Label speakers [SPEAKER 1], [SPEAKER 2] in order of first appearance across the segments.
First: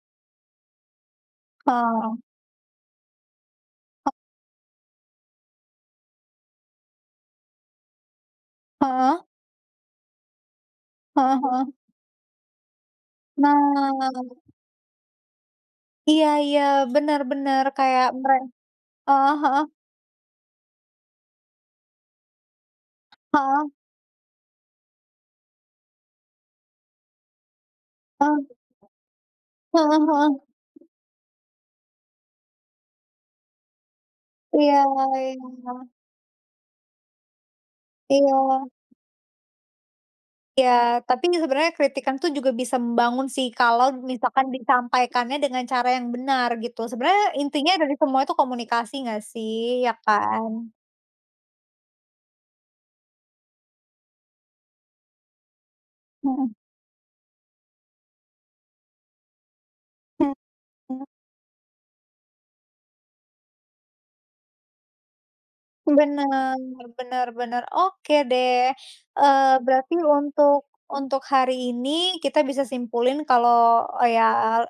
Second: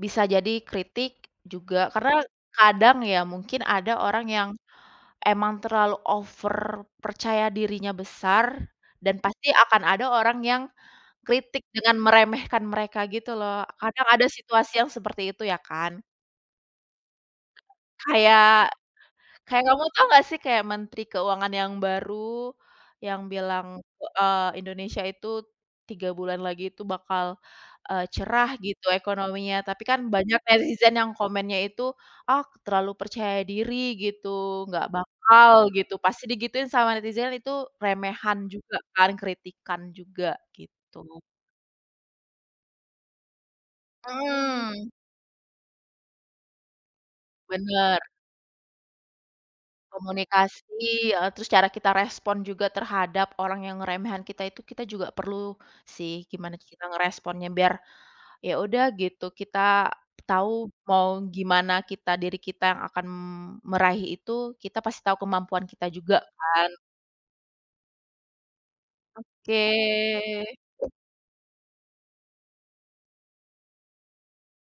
[SPEAKER 1] Bisa jadi kritik juga,
[SPEAKER 2] Oh.
[SPEAKER 1] karena kadang ya, mungkin ada
[SPEAKER 2] O
[SPEAKER 1] orang yang emang terlalu over, percaya dirinya besar dan
[SPEAKER 2] Heeh.
[SPEAKER 1] pasti akan ada orang yang
[SPEAKER 2] Heeh
[SPEAKER 1] kritik
[SPEAKER 2] heeh.
[SPEAKER 1] dengan meremehkan mereka gitu loh. Kadang ada
[SPEAKER 2] Nah.
[SPEAKER 1] situasi yang seperti itu ya kan?
[SPEAKER 2] Iya iya, benar benar, kayak merek
[SPEAKER 1] Kayak
[SPEAKER 2] heeh heeh.
[SPEAKER 1] kayak kamu tahu nggak sih, kayak Menteri Keuangan yang baru yang bilang,
[SPEAKER 2] Heeh.
[SPEAKER 1] e eee, Indonesia itu 3 bulan lagi itu bakal, eee,
[SPEAKER 2] Oh,
[SPEAKER 1] cerah
[SPEAKER 2] gitu.
[SPEAKER 1] gitu ekonominya, tapi
[SPEAKER 2] Heeh
[SPEAKER 1] kan
[SPEAKER 2] heeh.
[SPEAKER 1] banyak netizen yang komennya itu, "Ah terlalu percaya diri," gitu,
[SPEAKER 2] Iya
[SPEAKER 1] "nggak bakal,"
[SPEAKER 2] iya.
[SPEAKER 1] gitu. Pasti digituin sama netizen itu remehan
[SPEAKER 2] Iya.
[SPEAKER 1] juga kan, kritikan juga gitu.
[SPEAKER 2] Iya, tapi kan sebenarnya kritikan tuh juga bisa membangun sih kalau misalkan
[SPEAKER 1] Mmm.
[SPEAKER 2] disampaikannya dengan cara yang benar gitu. Sebenarnya intinya dari
[SPEAKER 1] Bener.
[SPEAKER 2] semua itu komunikasi nggak sih, iya
[SPEAKER 1] Komunikasi,
[SPEAKER 2] kan?
[SPEAKER 1] eee, terus cara kita respon juga terhadap orang yang ngeremehin kita itu, kita juga perlu sih
[SPEAKER 2] Heeh.
[SPEAKER 1] gimana kita ngeresponnya, biar ya udah gitu, kita tahu
[SPEAKER 2] Heeh.
[SPEAKER 1] mau gimana kita, diri kita yang akan meraih itu kita pasti tahu kemampuan kita juga
[SPEAKER 2] Benar
[SPEAKER 1] kan.
[SPEAKER 2] benar benar. Oke deh, eee,
[SPEAKER 1] Oke.
[SPEAKER 2] berarti untuk untuk hari ini kita bisa simpulin kalau ya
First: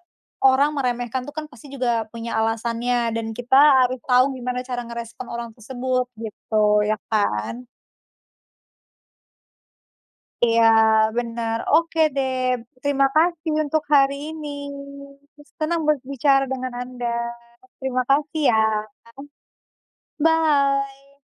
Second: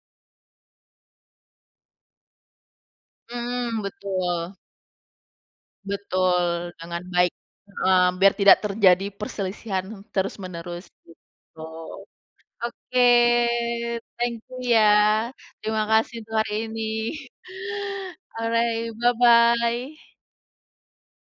[SPEAKER 2] orang meremehkan tuh kan pasti juga punya alasannya dan kita
[SPEAKER 1] Mmm,
[SPEAKER 2] harus tahu
[SPEAKER 1] betul.
[SPEAKER 2] gimana cara ngerespon orang tersebut gitu,
[SPEAKER 1] Betul.
[SPEAKER 2] iya
[SPEAKER 1] Dengan baik,
[SPEAKER 2] kan?
[SPEAKER 1] eee, biar tidak terjadi perselisihan
[SPEAKER 2] Iya,
[SPEAKER 1] terus-menerus
[SPEAKER 2] benar.
[SPEAKER 1] gitu.
[SPEAKER 2] Oke deh,
[SPEAKER 1] Oke,
[SPEAKER 2] terima kasih untuk hari
[SPEAKER 1] thank
[SPEAKER 2] ini.
[SPEAKER 1] you ya.
[SPEAKER 2] Senang
[SPEAKER 1] Terima kasih untuk
[SPEAKER 2] berbicara
[SPEAKER 1] hari
[SPEAKER 2] dengan
[SPEAKER 1] ini.
[SPEAKER 2] Anda. Terima kasih ya.
[SPEAKER 1] Alright bye-bye.
[SPEAKER 2] Bye.